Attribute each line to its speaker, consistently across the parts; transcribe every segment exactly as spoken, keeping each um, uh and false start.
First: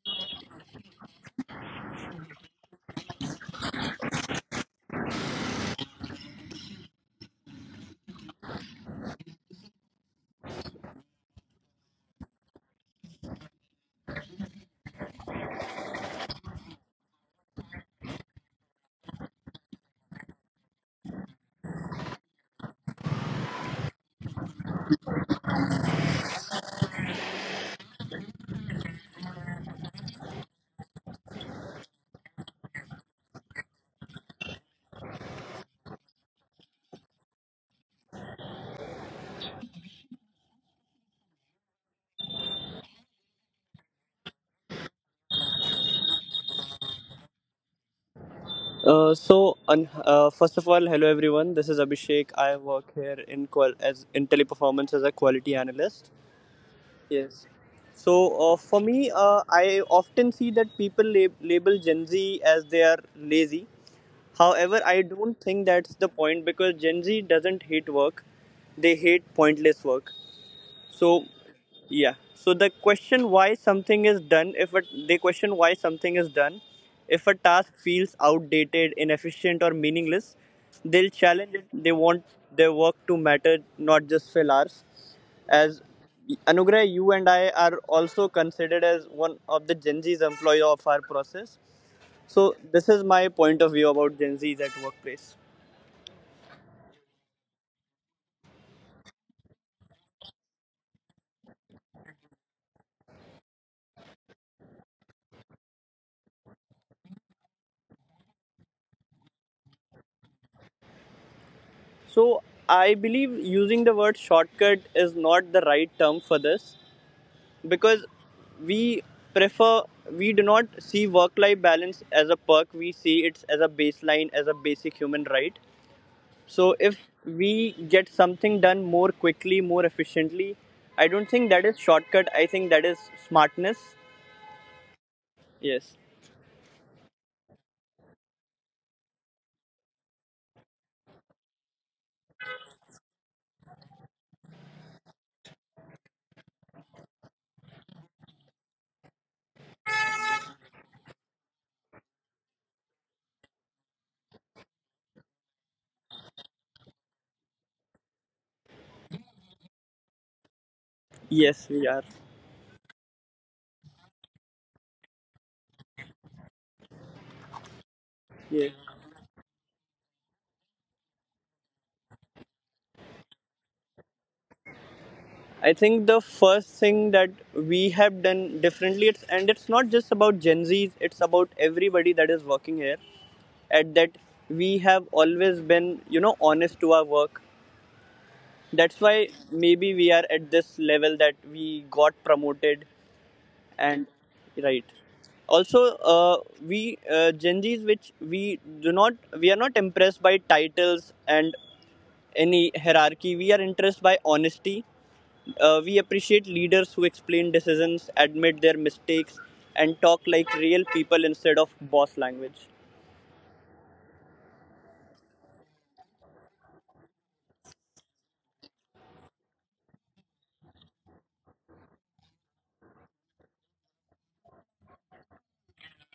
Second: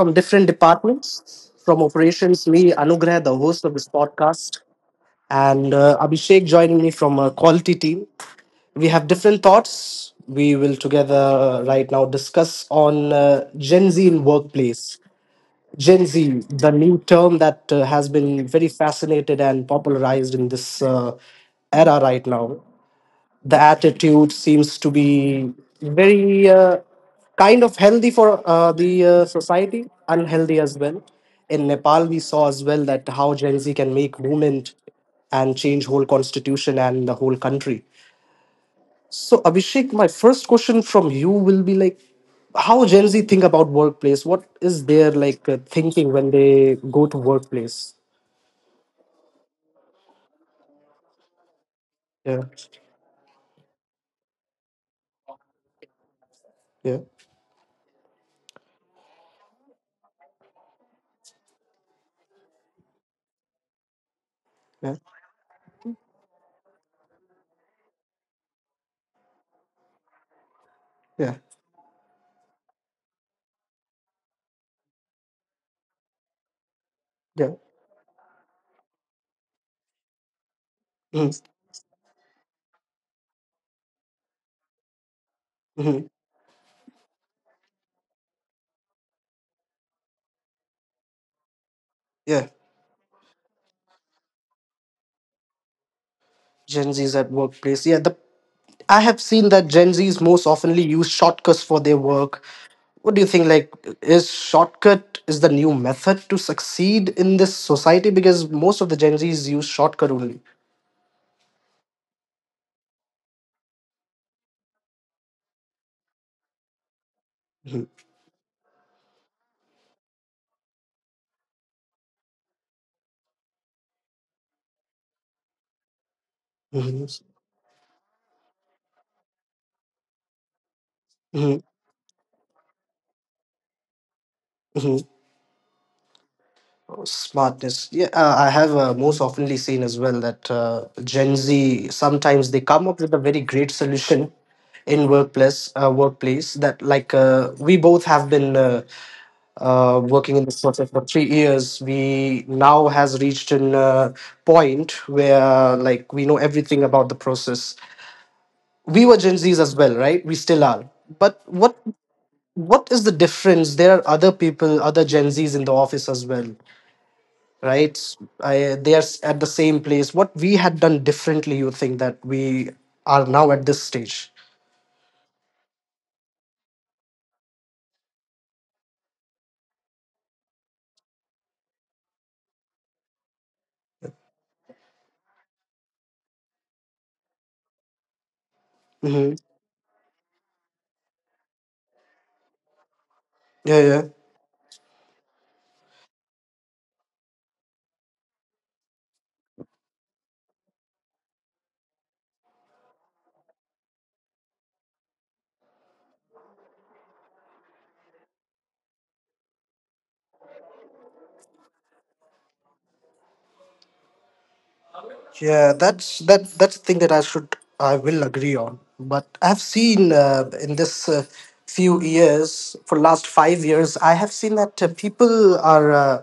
Speaker 1: from different departments, from operations, me, Anugrah, the host of this podcast, and uh, Abhishek joining me from a quality team. We have different thoughts. We will together uh, right now discuss on uh, Gen Z in workplace. Gen Z, the new term that uh, has been very fascinated and popularized in this uh, era right now the attitude seems to be very uh, kind of healthy for uh, the uh, society, unhealthy as well. In Nepal, we saw as well that how Gen Z can make movement and change whole constitution and the whole country. So Abhishek, my first question from you will be like, how Gen Z think about workplace? What is their like uh, thinking when they go to workplace?
Speaker 2: Uh, so, un- uh, first of all, hello everyone. This is Abhishek.
Speaker 1: Yeah,
Speaker 2: I work here in qual- as in Teleperformance as a quality analyst.
Speaker 1: yeah,
Speaker 2: Yes. So, uh, for me, uh, I often see that people lab- label Gen Z as they are lazy. However,
Speaker 1: yeah,
Speaker 2: I don't think that's the point because Gen Z doesn't hate work; they hate pointless work. So
Speaker 1: yeah,
Speaker 2: yeah. So the question why something is done if it, they question why something is done, if a
Speaker 1: yeah.
Speaker 2: task feels outdated, inefficient or meaningless, they'll
Speaker 1: Mm-hmm.
Speaker 2: challenge it. They want their work to matter, not just fill hours. As
Speaker 1: Mm-hmm.
Speaker 2: Anugrah, you and I are also considered as one of the Gen Z's employee of our process.
Speaker 1: Yeah,
Speaker 2: So this is my point of view about Gen Z's at workplace.
Speaker 1: Gen Z's at workplace. Yeah, the I have seen that Gen Zs most oftenly use shortcuts for their work. What do you think? Like, is shortcut is the new method to succeed in this society? Because most of the Gen Zs use shortcut only.
Speaker 2: So I believe using the word shortcut is not the right term for this,
Speaker 1: Mhm.
Speaker 2: because we prefer we do not see work life balance as a perk, we see it as a baseline, as a basic human right. So if
Speaker 1: Mhm.
Speaker 2: we get something done more quickly, more efficiently, I don't think that is shortcut, I think that is smartness. Yes.
Speaker 1: Smartness. Yeah, uh, I have uh, most oftenly seen as well that uh, Gen Z sometimes they come up with a very great solution in workplace uh, workplace that like uh, we both have been uh, uh, working in this process for three years. We now has reached an uh, point where like we know everything about the process. We were Gen Zs as well, right? We still are. But what
Speaker 2: Yes, we are.
Speaker 1: what is the difference? There are other people, other Gen Zs in the office as well right? I,
Speaker 2: Yes.
Speaker 1: they are s- at the same place. What we had done differently, you think that we are now at this stage?
Speaker 2: I think the first thing that we have done differently, it's, and it's not just about Gen Zs, it's about everybody that is working here. At that, we have always been, you know, honest to our work. That's
Speaker 1: Hmm.
Speaker 2: why maybe we are at this level that we got promoted.
Speaker 1: Yeah, yeah,
Speaker 2: And right, also, uh, we, uh, Gen Z's, which we do not we are not impressed by titles and any hierarchy. We are impressed by honesty. Uh, we appreciate leaders who explain decisions, admit their mistakes, and talk like real people instead of boss language.
Speaker 1: yeah. That's that. That's the thing that I should, I will agree on. But I've seen uh, in this uh, few years, for last five years, I have seen that uh, people are. Uh,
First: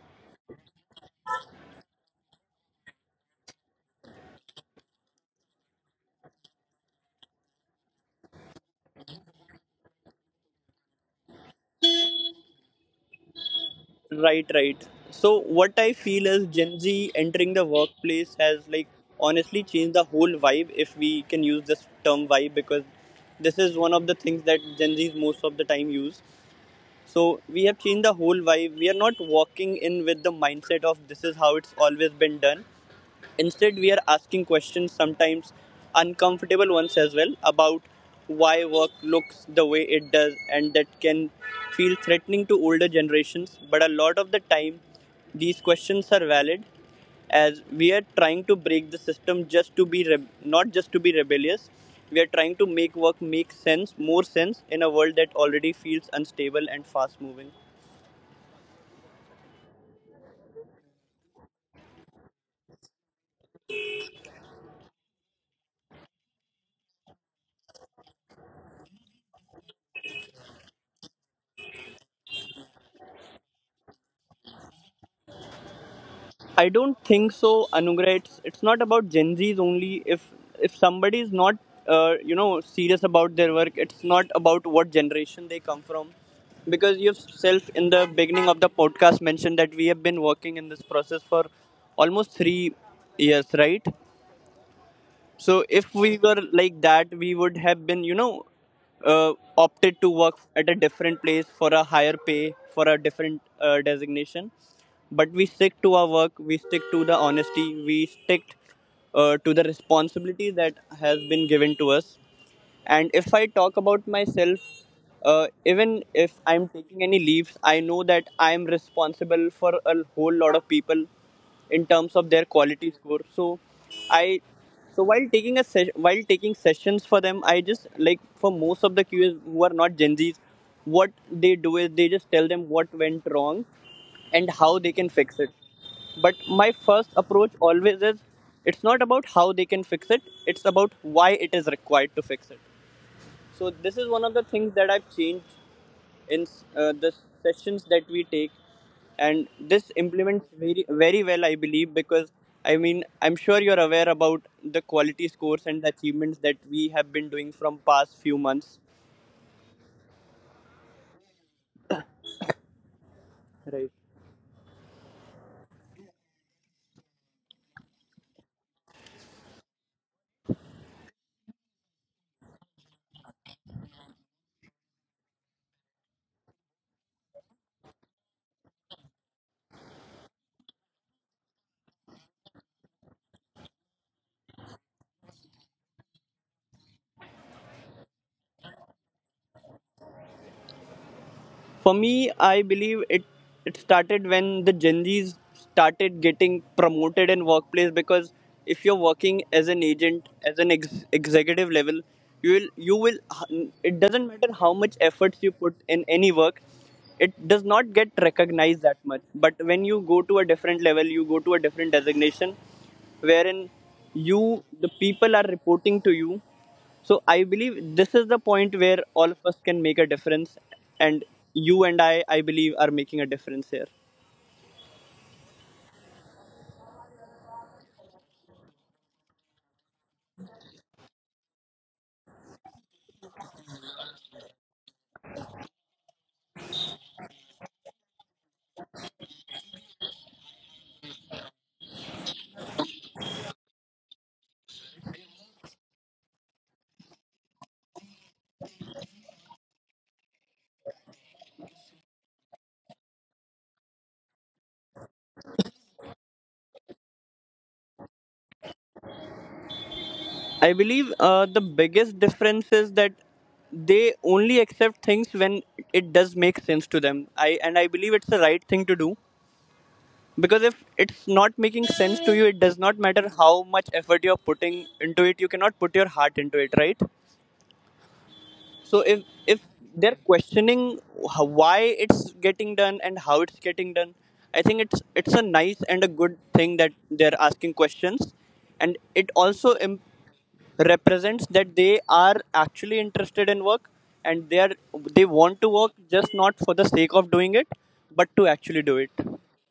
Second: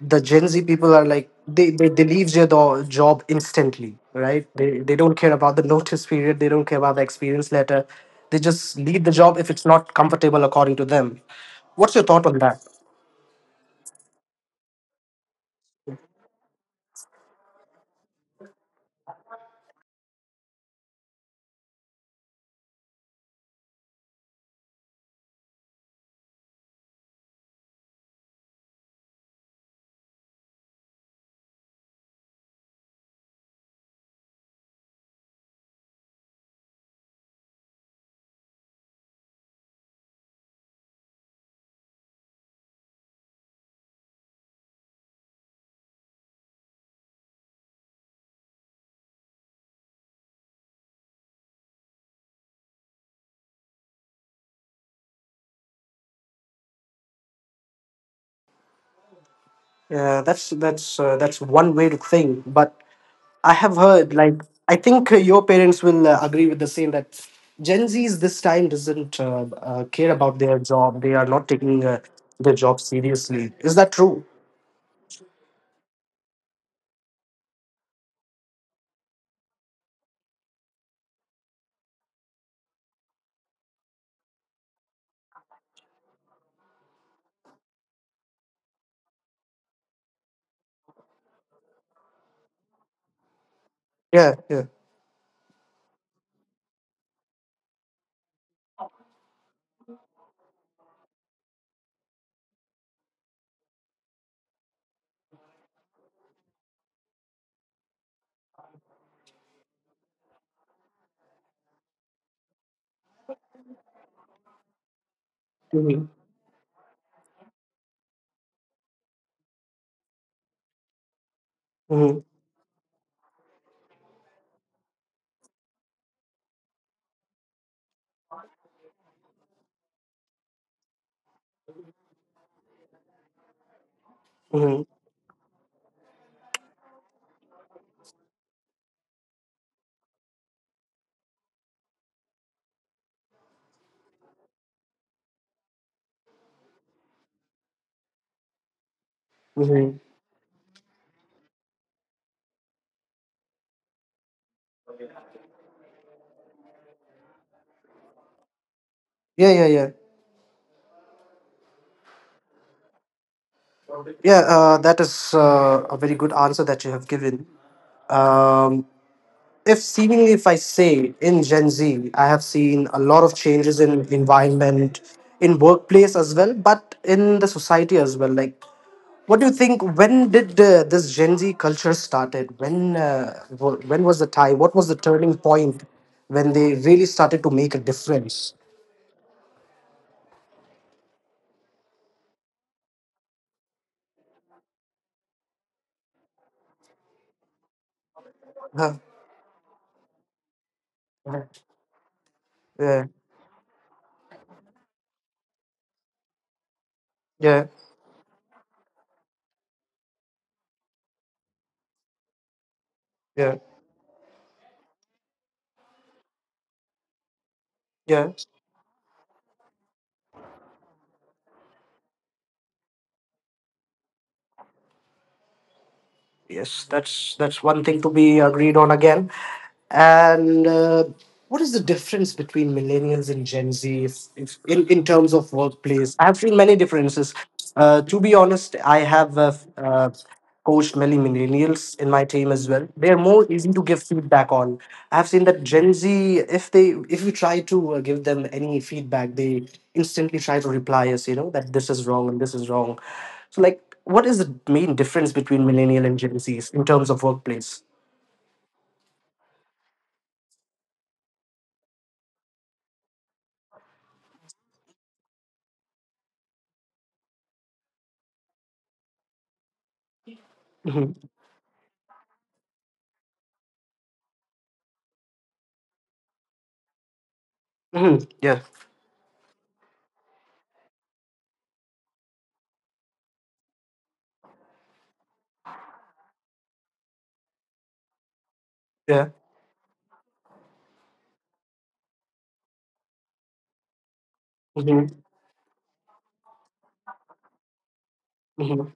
Speaker 1: the Gen Z people are like they they, they leave their do- job instantly, right? They they don't care about the notice period, they don't care about the experience letter. They just leave the job if it's not comfortable according to them. What's your thought on that?
Speaker 2: Right, right. So what I feel is Gen Z entering the workplace has like honestly changed the whole vibe, if we can use this term vibe, because this is one of the things that Gen Z's most of the time use. So we have changed the whole vibe. We are not walking in with the mindset of this is how it's always been done. Instead, we are asking questions, sometimes uncomfortable ones as well, about why work looks the way it does, and that can feel threatening to older generations. But a lot of the time, these questions are valid, as we are trying to break the system, just to be re- not just to be rebellious. We are trying to make work make sense more sense in a world that already feels unstable and fast moving.
Speaker 1: Yeah, that's that's uh, that's one way to think, but I have heard like I think uh, your parents will uh, agree with the same that Gen Z's this time doesn't uh, uh, care about their job. They are not taking uh, their job seriously. Is that true?
Speaker 2: I don't think so, Anugrah. It's it's not about Gen Zs only. If if somebody is not uh, you know serious about their work, it's not about what generation they come from, because you've in the beginning of the podcast mentioned that we have been working in this process for almost three years, right?
Speaker 1: Yeah,
Speaker 2: So
Speaker 1: yeah.
Speaker 2: if we were like that, we would have been, you know, uh, opted to work at a different place for a higher pay, for a different uh, designation. But we stick to our work, we stick to the honesty, we stick uh, to the responsibility that has been given to us. And if I talk about myself, uh, even if I'm taking any
Speaker 1: Hmm.
Speaker 2: leaves, I know that I'm responsible for a whole lot of people in terms of their quality score. So I, so while taking a se- while taking sessions for them, I just like for most of the Q As who are not Gen Zs, what they do is they just tell them what went wrong and how they can fix it.
Speaker 1: Hmm.
Speaker 2: But my first approach always is, it's not about how they can fix it, it's about why it is required to fix it. So, this is one of the things that I've changed in uh, the sessions that we take, and this implements very very
Speaker 1: Mhm.
Speaker 2: well, I believe, because I mean, I'm sure you're aware about the quality scores and the achievements that we have been doing from past few months,
Speaker 1: Yeah, yeah, yeah.
Speaker 2: right?
Speaker 1: Yeah, uh, that is uh, a very good answer that you have given. Um, if seemingly, if I say in Gen Z, I have seen a lot of changes in environment, in workplace as well, but in the society as well. Like, what do you think? When did uh, this Gen Z culture started? When uh, wa- when was the time? What was the turning point when they really started to make a difference?
Speaker 2: For me, I believe it it started when the Gen Zs started getting promoted in workplace, because if you're working as
Speaker 1: Huh.
Speaker 2: an agent, as an ex- executive level,
Speaker 1: Uh-huh.
Speaker 2: you will you will
Speaker 1: Yeah,
Speaker 2: it doesn't matter how much efforts you put in any work, it does not get
Speaker 1: yeah,
Speaker 2: recognized that much. But when you go to a different level, you go to a different designation, wherein
Speaker 1: yeah,
Speaker 2: you the people are reporting to you. So I believe this is the point where
Speaker 1: yeah.
Speaker 2: all of us can make a difference, and you and I, I believe, are making a difference here.
Speaker 1: Yes, that's that's one thing to be agreed on again. And uh, what is the difference between millennials and Gen Z if, if, in, in terms of workplace? I have seen many differences. Uh, to be honest, I have uh, uh, coached many millennials in my team as well. They are more easy to give feedback on. I have seen that Gen Z, if they if you try to uh, give them any feedback, they instantly try to reply us, you know, that this is wrong and this is wrong. So like what is the main difference between millennial and Gen Zs in terms of workplace?
Speaker 2: I believe uh, the biggest difference is that they only accept things when it does make sense to them. I and I believe it's the right thing to do, because if it's not making
Speaker 1: Hmm.
Speaker 2: sense to you, it does not matter how much effort you're putting into it. You cannot put your heart into it, right? So
Speaker 1: Hmm.
Speaker 2: if
Speaker 1: Yeah,
Speaker 2: if they're questioning how, why it's getting done and how it's getting done, I think it's it's a nice and a good thing that they're asking questions, and it also Im-
Speaker 1: yeah.
Speaker 2: represents that they are actually interested in work, and they are they want to
Speaker 1: Hmm.
Speaker 2: work, just not for the sake of doing it, but to actually do it.
Speaker 1: Hmm.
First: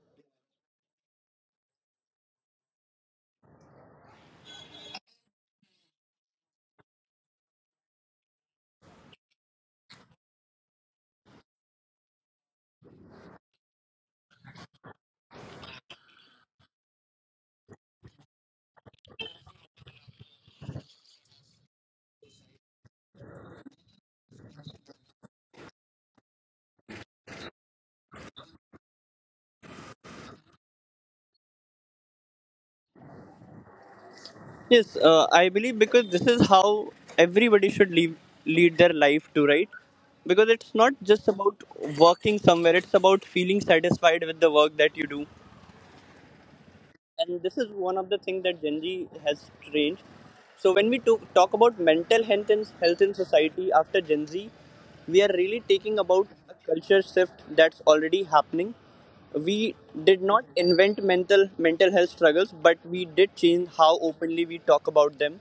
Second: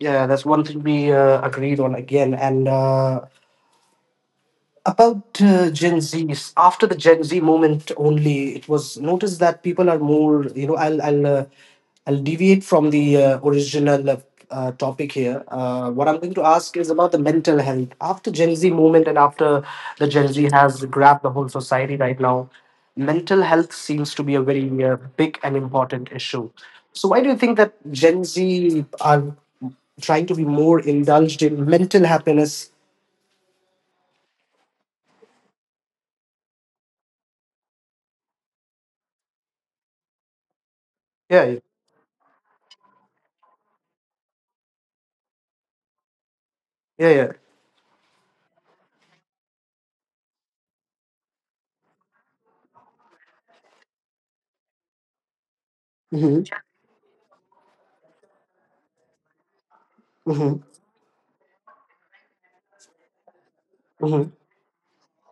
Speaker 1: Yeah, that's one thing we uh, agreed on again. And uh, about uh, Gen Zs after the Gen Z movement only it was noticed that people are more you know I'll I'll uh, I'll deviate from the uh, original uh, uh, topic here, uh, what I'm going to ask is about the mental health after Gen Z movement and after the Gen Z has grabbed the whole society right now. Mental health seems to be a very uh, big and important issue. So why do you think that Gen Z are trying to be more indulged in mental happiness?
Speaker 2: Yes, uh, I believe because this is how everybody should leave, lead their life to, right? Because it's not just
Speaker 1: Yeah, yeah,
Speaker 2: about working somewhere, it's about feeling satisfied with the work that you do.
Speaker 1: yeah,
Speaker 2: And this is one of the things that Gen Z has changed. So, when we to- talk about mental health in, health in society after Gen Z, we are really taking about a
Speaker 1: yeah.
Speaker 2: culture shift that's already happening. We did not
Speaker 1: Mhm,
Speaker 2: invent mental mental health struggles, but we did change how
Speaker 1: mhm,
Speaker 2: openly we talk about them.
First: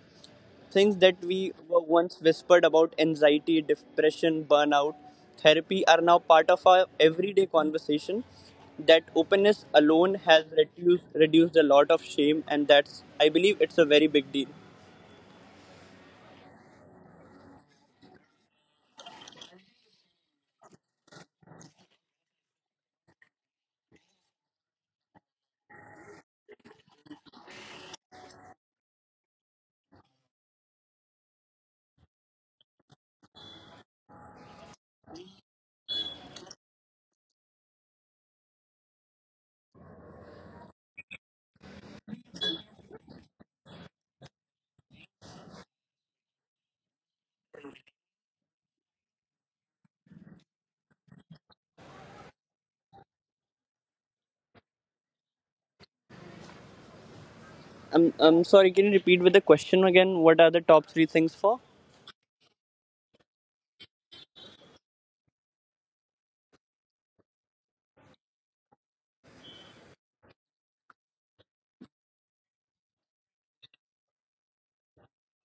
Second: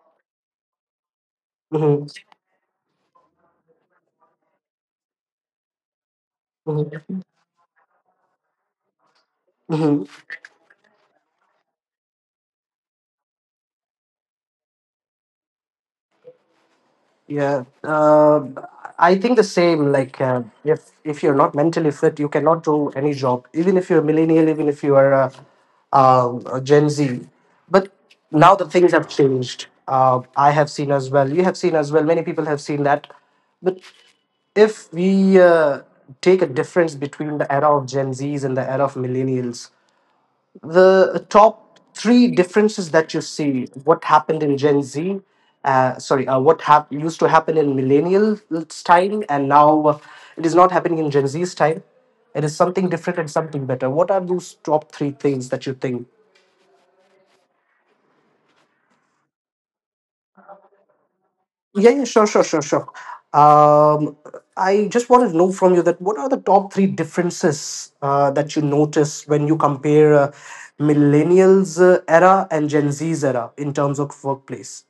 Speaker 2: Things that we were
Speaker 1: mhm,
Speaker 2: once whispered about, anxiety, depression, burnout, therapy, are now part of our
Speaker 1: mhm,
Speaker 2: everyday conversation. That openness
Speaker 1: mhm.
Speaker 2: alone has reduced reduced a lot of shame, and that's, I believe, it's a very big deal.
Speaker 1: Yeah, uh, I think the same. Like, uh, if if you're not mentally fit, you cannot do any job. Even if you're a millennial, even if you are a, um, a Gen Z. But now the things have changed. Uh, I have seen as well. You have seen as well. Many people have seen that. But if we uh, take a difference between the era of Gen Zs and the era of millennials, the top three differences that you see what happened in Gen Z, uh, sorry uh, what hap- used to happen in millennial style, and now uh, it is not happening in Gen Z style—it it is something different and something better. What are those top three things that you think?
Speaker 2: I'm I'm sorry. Can you repeat with the question again? What are the top three things for
Speaker 1: Yeah, yeah, sure sure sure sure um, I just wanted to know from you that what are the top three differences uh, that you notice when you compare uh, millennials uh, era and Gen Z's era in terms of workplace.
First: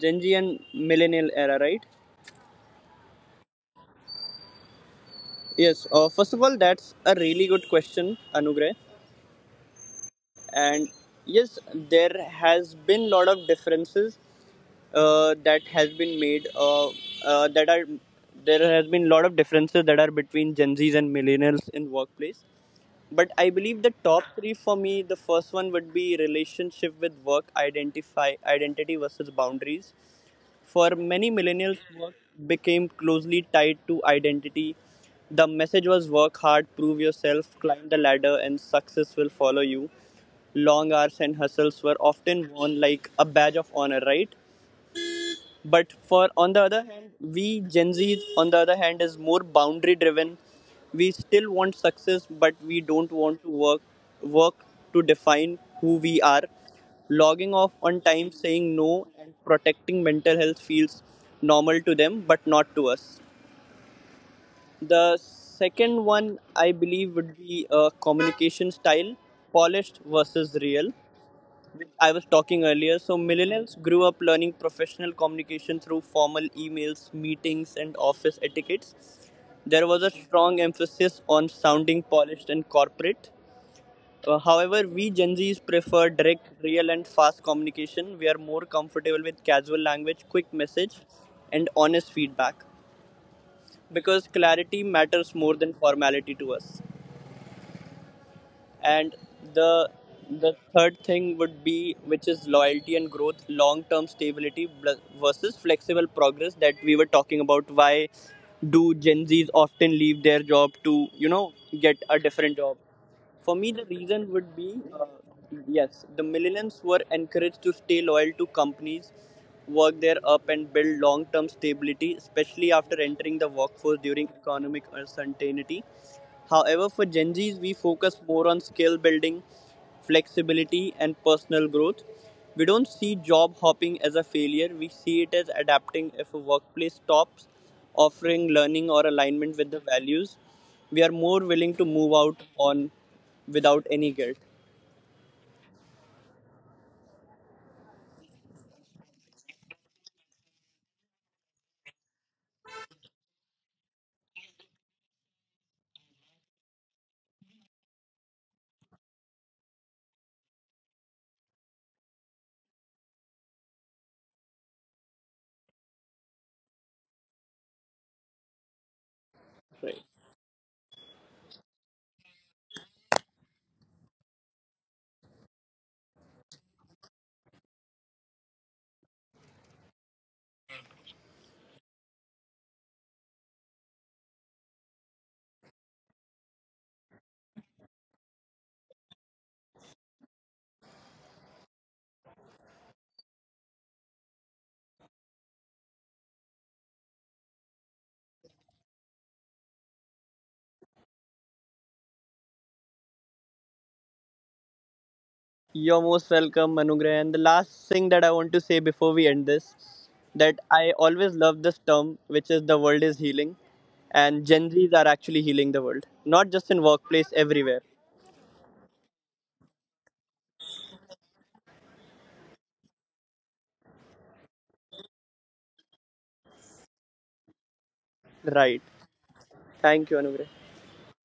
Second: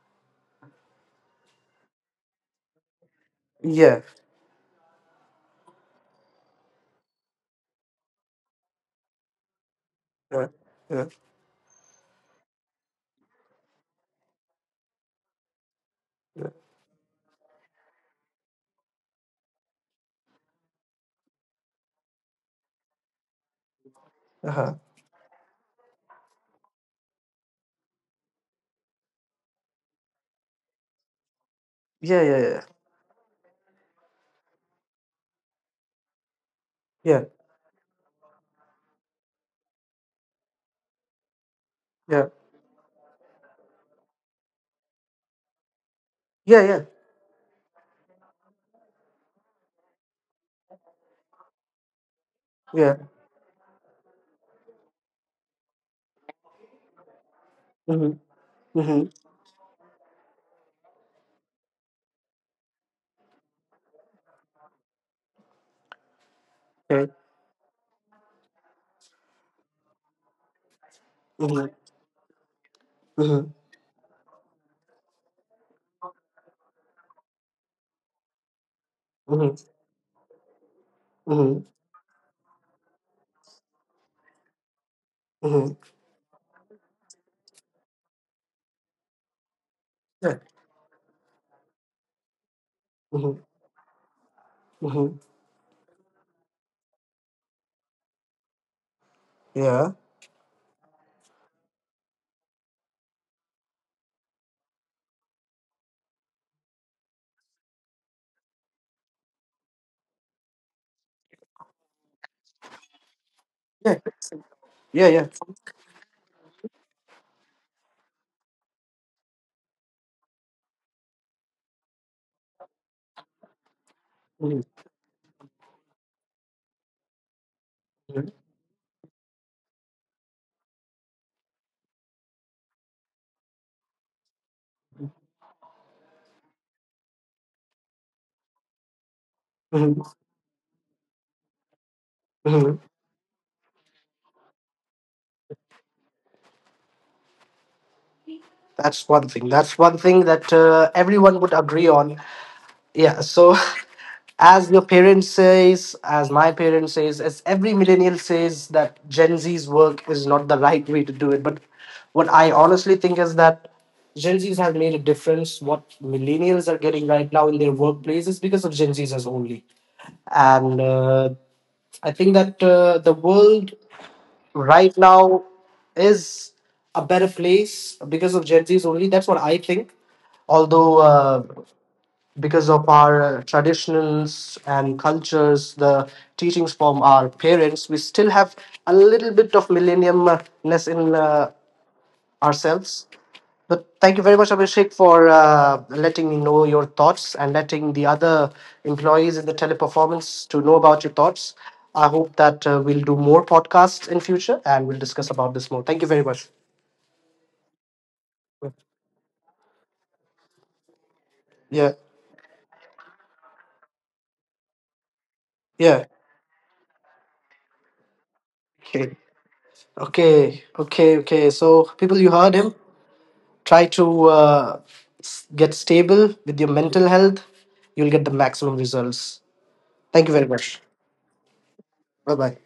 Speaker 2: Gen Z and millennial era? Right.
Speaker 1: Yeah,
Speaker 2: Yes. Uh, first of all, that's a really good question, Anugrah.
Speaker 1: yeah,
Speaker 2: And
Speaker 1: yeah,
Speaker 2: yes, there has been lot of differences uh, that has been made
Speaker 1: yeah.
Speaker 2: uh, uh, that are there has been lot of differences that are between Gen Z's and millennials in workplace. But I believe the top three
Speaker 1: Uh-huh.
Speaker 2: for me, the first one would be relationship with work, identify identity versus boundaries. For many millennials, work
Speaker 1: Yeah, yeah, yeah.
Speaker 2: became closely tied to identity. The message was work hard, prove
Speaker 1: Yeah,
Speaker 2: yourself, climb the ladder, and success will follow you. Long hours and hustles were
Speaker 1: yeah.
Speaker 2: often worn like a badge of honor, right? But for on
Speaker 1: Yeah,
Speaker 2: the
Speaker 1: yeah.
Speaker 2: other hand, We Gen Z on the other hand is more boundary driven. We still want success, but we
Speaker 1: Yeah.
Speaker 2: don't want to work work to define who we are. Logging off on
Speaker 1: Mm-hmm.
Speaker 2: time, saying
Speaker 1: Mm-hmm.
Speaker 2: no, and protecting mental health feels normal to them, but not to us. The second one, I
Speaker 1: Okay.
Speaker 2: believe, would be a communication style, polished versus real.
Speaker 1: Mm-hmm.
Speaker 2: I was talking earlier. So
Speaker 1: Mm-hmm.
Speaker 2: millennials grew up learning professional communication through formal emails, meetings, and office etiquettes.
Speaker 1: Mm-hmm.
Speaker 2: There was a strong emphasis on
Speaker 1: Mm-hmm.
Speaker 2: sounding polished and corporate. Uh, however, we Gen Zs
Speaker 1: Mm-hmm.
Speaker 2: prefer direct, real, and fast communication. We are more comfortable with casual
Speaker 1: Yeah.
Speaker 2: language, quick message, and honest feedback,
Speaker 1: Mm-hmm.
Speaker 2: because clarity
Speaker 1: Mm-hmm.
Speaker 2: matters more than formality to us. And
Speaker 1: Yeah.
Speaker 2: the the third thing would be, which is loyalty and growth, long term stability bl- versus flexible progress, that we were talking about, why do Gen Z's often leave their job to you know get a different job. For me,
Speaker 1: Yeah.
Speaker 2: the reason would be,
Speaker 1: Yeah, yeah.
Speaker 2: uh, yes, the millennials were encouraged to stay loyal to companies, work their up, and build long term stability, especially after entering the workforce during
Speaker 1: Mhm,
Speaker 2: economic uncertainty. However, for Gen Zs, we
Speaker 1: mhm,
Speaker 2: focus more on skill building, flexibility, and personal growth. We don't see job hopping as a failure, we see it as adapting if a workplace stops offering learning or alignment with
Speaker 1: mhm,
Speaker 2: the values. We are more willing to move out
Speaker 1: mhm.
Speaker 2: on without any guilt.
Speaker 1: That's one thing. That's one thing that uh, everyone would agree on. Yeah, so as your parents says, as my parents says, as every millennial says that Gen Z's work is not the right way to do it. But what I honestly think is that Gen Z's have made a difference. What millennials are getting right now in their workplaces because of Gen Z's as only.
Speaker 2: Right.
Speaker 1: And uh, I think that uh, the world right now is a better place because of Gen Z's only. That's what I think. Although uh, because of our uh, traditionals and cultures, the teachings from our parents, we still have a little bit of millenniumness in uh, ourselves. But thank you very much, Abhishek, for uh, letting me know your thoughts and letting the other employees in the teleperformance to know about your thoughts. I hope that uh, we'll do more podcasts in future and we'll discuss about this more. Thank you very much.
Speaker 2: You're most welcome, Manugrah. And the last thing that I want to say before we end this, that
Speaker 1: Yeah,
Speaker 2: I always love this term, which is the world is healing, and Gen
Speaker 1: yeah.
Speaker 2: Zs are actually healing the world, not just in workplace,
Speaker 1: Okay.
Speaker 2: everywhere.
Speaker 1: Okay, okay, okay. So, people, you heard him. Try to uh, s- get stable with your mental health. You'll get the maximum results.
Speaker 2: Right.
Speaker 1: Thank you very much.
Speaker 2: Thank you, Anugrah.
Speaker 1: Bye bye.